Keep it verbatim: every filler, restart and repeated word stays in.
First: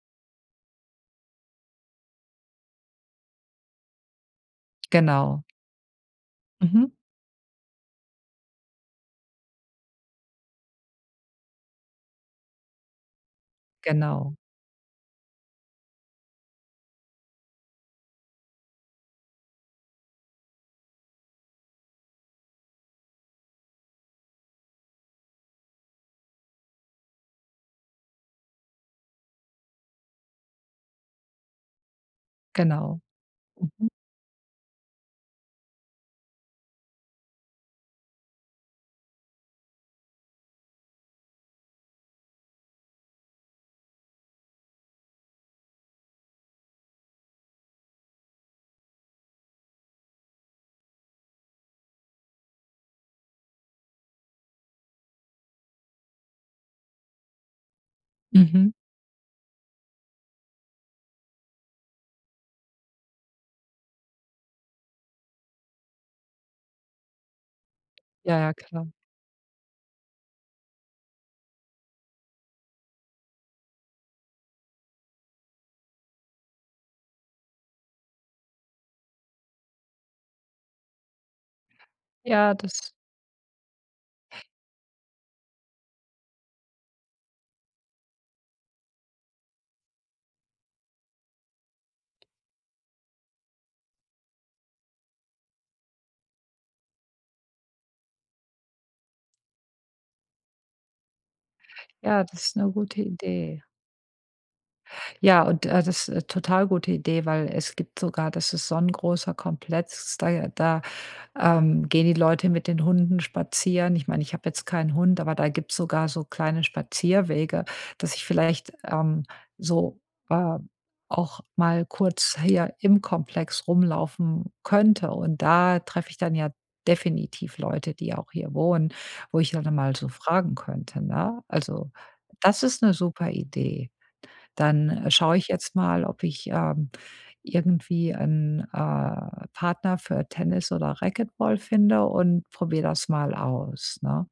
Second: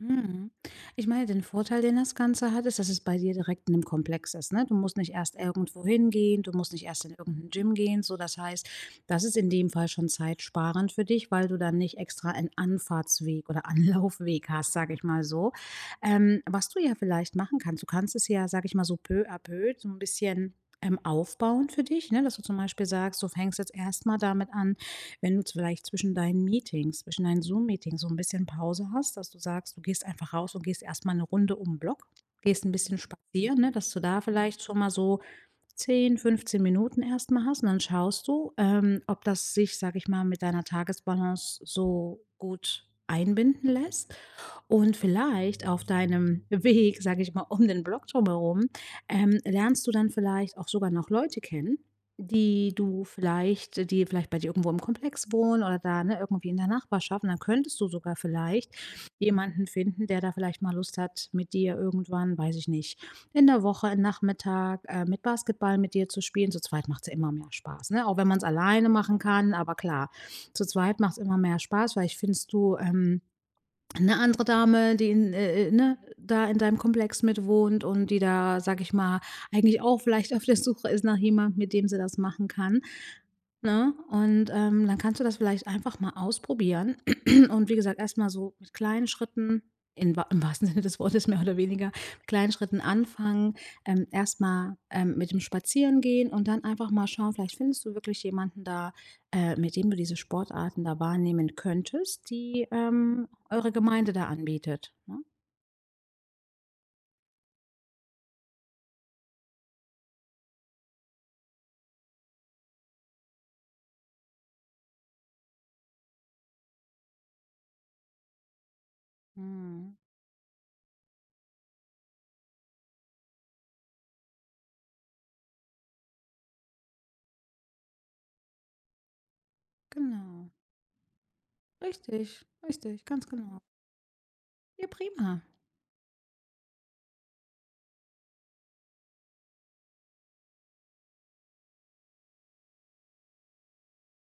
Mhm. Ich meine, den Vorteil, den das Ganze hat, ist, dass es bei dir direkt in dem Komplex ist, ne? Du musst nicht erst Genau. irgendwo hingehen, du musst nicht Mhm. erst in irgend 'n Gym gehen, so, das heißt, das ist in dem Fall schon zeitsparend für dich, weil du dann nicht extra einen Anfahrtsweg oder Genau. Anlaufweg hast, sage ich mal so. Ähm, was du ja vielleicht machen kannst: Du kannst es ja, sage ich mal so, peu à peu, so 'n bisschen, ähm, aufbauen für dich, ne? Dass du zum Beispiel sagst, du fängst jetzt erst mal damit an, wenn du z vielleicht zwischen deinen Meetings, zwischen deinen Zoom-Meetings so 'n bisschen Pause hast, dass du sagst, du gehst einfach raus und gehst erst mal 'ne Runde um 'n Block, gehst 'n bisschen Genau. spazieren, ne, Mhm. dass du da vielleicht schon mal so zehn, fünfzehn Minuten erst mal hast. Und dann schaust du, ähm, ob das sich- sage ich mal- mit deiner Tagesbalance so gut einbinden lässt. Und vielleicht auf deinem Weg, sage ich mal, um den Block drum herum, ähm, lernst du dann vielleicht auch sogar noch Leute kennen, die du vielleicht die vielleicht bei dir irgendwo im Komplex wohnen oder da, ne, irgendwie in der Nachbarschaft. Und dann könntest du sogar vielleicht Mhm. jemanden finden, der da vielleicht mal Lust hat, mit dir irgendwann- weiß ich nicht- in der Woche, Nachmittag, ähm, mit Basketball mit dir zu spielen. Zu zweit macht's ja immer mehr Spaß, ne? Auch wenn Ja, man's ja, klar. alleine machen kann, aber klar, zu zweit macht's immer mehr Spaß. Vielleicht findest du, ähm, 'ne andere Dame, die in, äh äh ne, da in deinem Komplex mit wohnt und die da, sage ich mal, eigentlich auch vielleicht auf der Suche ist nach jemandem, mit dem sie das machen Ja, kann, das ne? Und, ähm, dann kannst du das vielleicht einfach mal ausprobieren und wie gesagt, erst mal so mit kleinen Schritten, in wahr im wahrsten Sinne des Wortes mehr oder weniger, mit kleinen Schritten anfangen. Ähm, erst mal, ähm, mit dem Spazierengehen und dann einfach mal schauen: Vielleicht findest du wirklich jemanden da, äh, mit dem du diese Sportarten da wahrnehmen Ja, könntest, das ist die, 'ne gute ähm, Idee. eure Gemeinde da anbietet, ne? Ja, und, äh, das total gute Idee, weil es gibt sogar das ist so 'n großer Kompletz, da ja, da, ähm, gehen die Leute mit den Hunden spazieren. Ich meine, ich habe jetzt keinen Hund, aber da gibt's sogar so kleine Spazierwege, dass ich vielleicht, ähm, Mhm. so, äh, auch mal kurz hier im Komplex rumlaufen könnte. Und da treffe ich dann ja definitiv Leute, die auch hier wohnen, wo ich ja dann mal so Genau. fragen könnte, ne? Also, Richtig, das ist 'ne richtig, ganz super genau. Idee. Ja, Dann schaue prima. ich jetzt mal, ob ich, ähm, irgendwie 'n, äh, Partner für Tennis oder Racketball finde und probiere das mal aus, ne?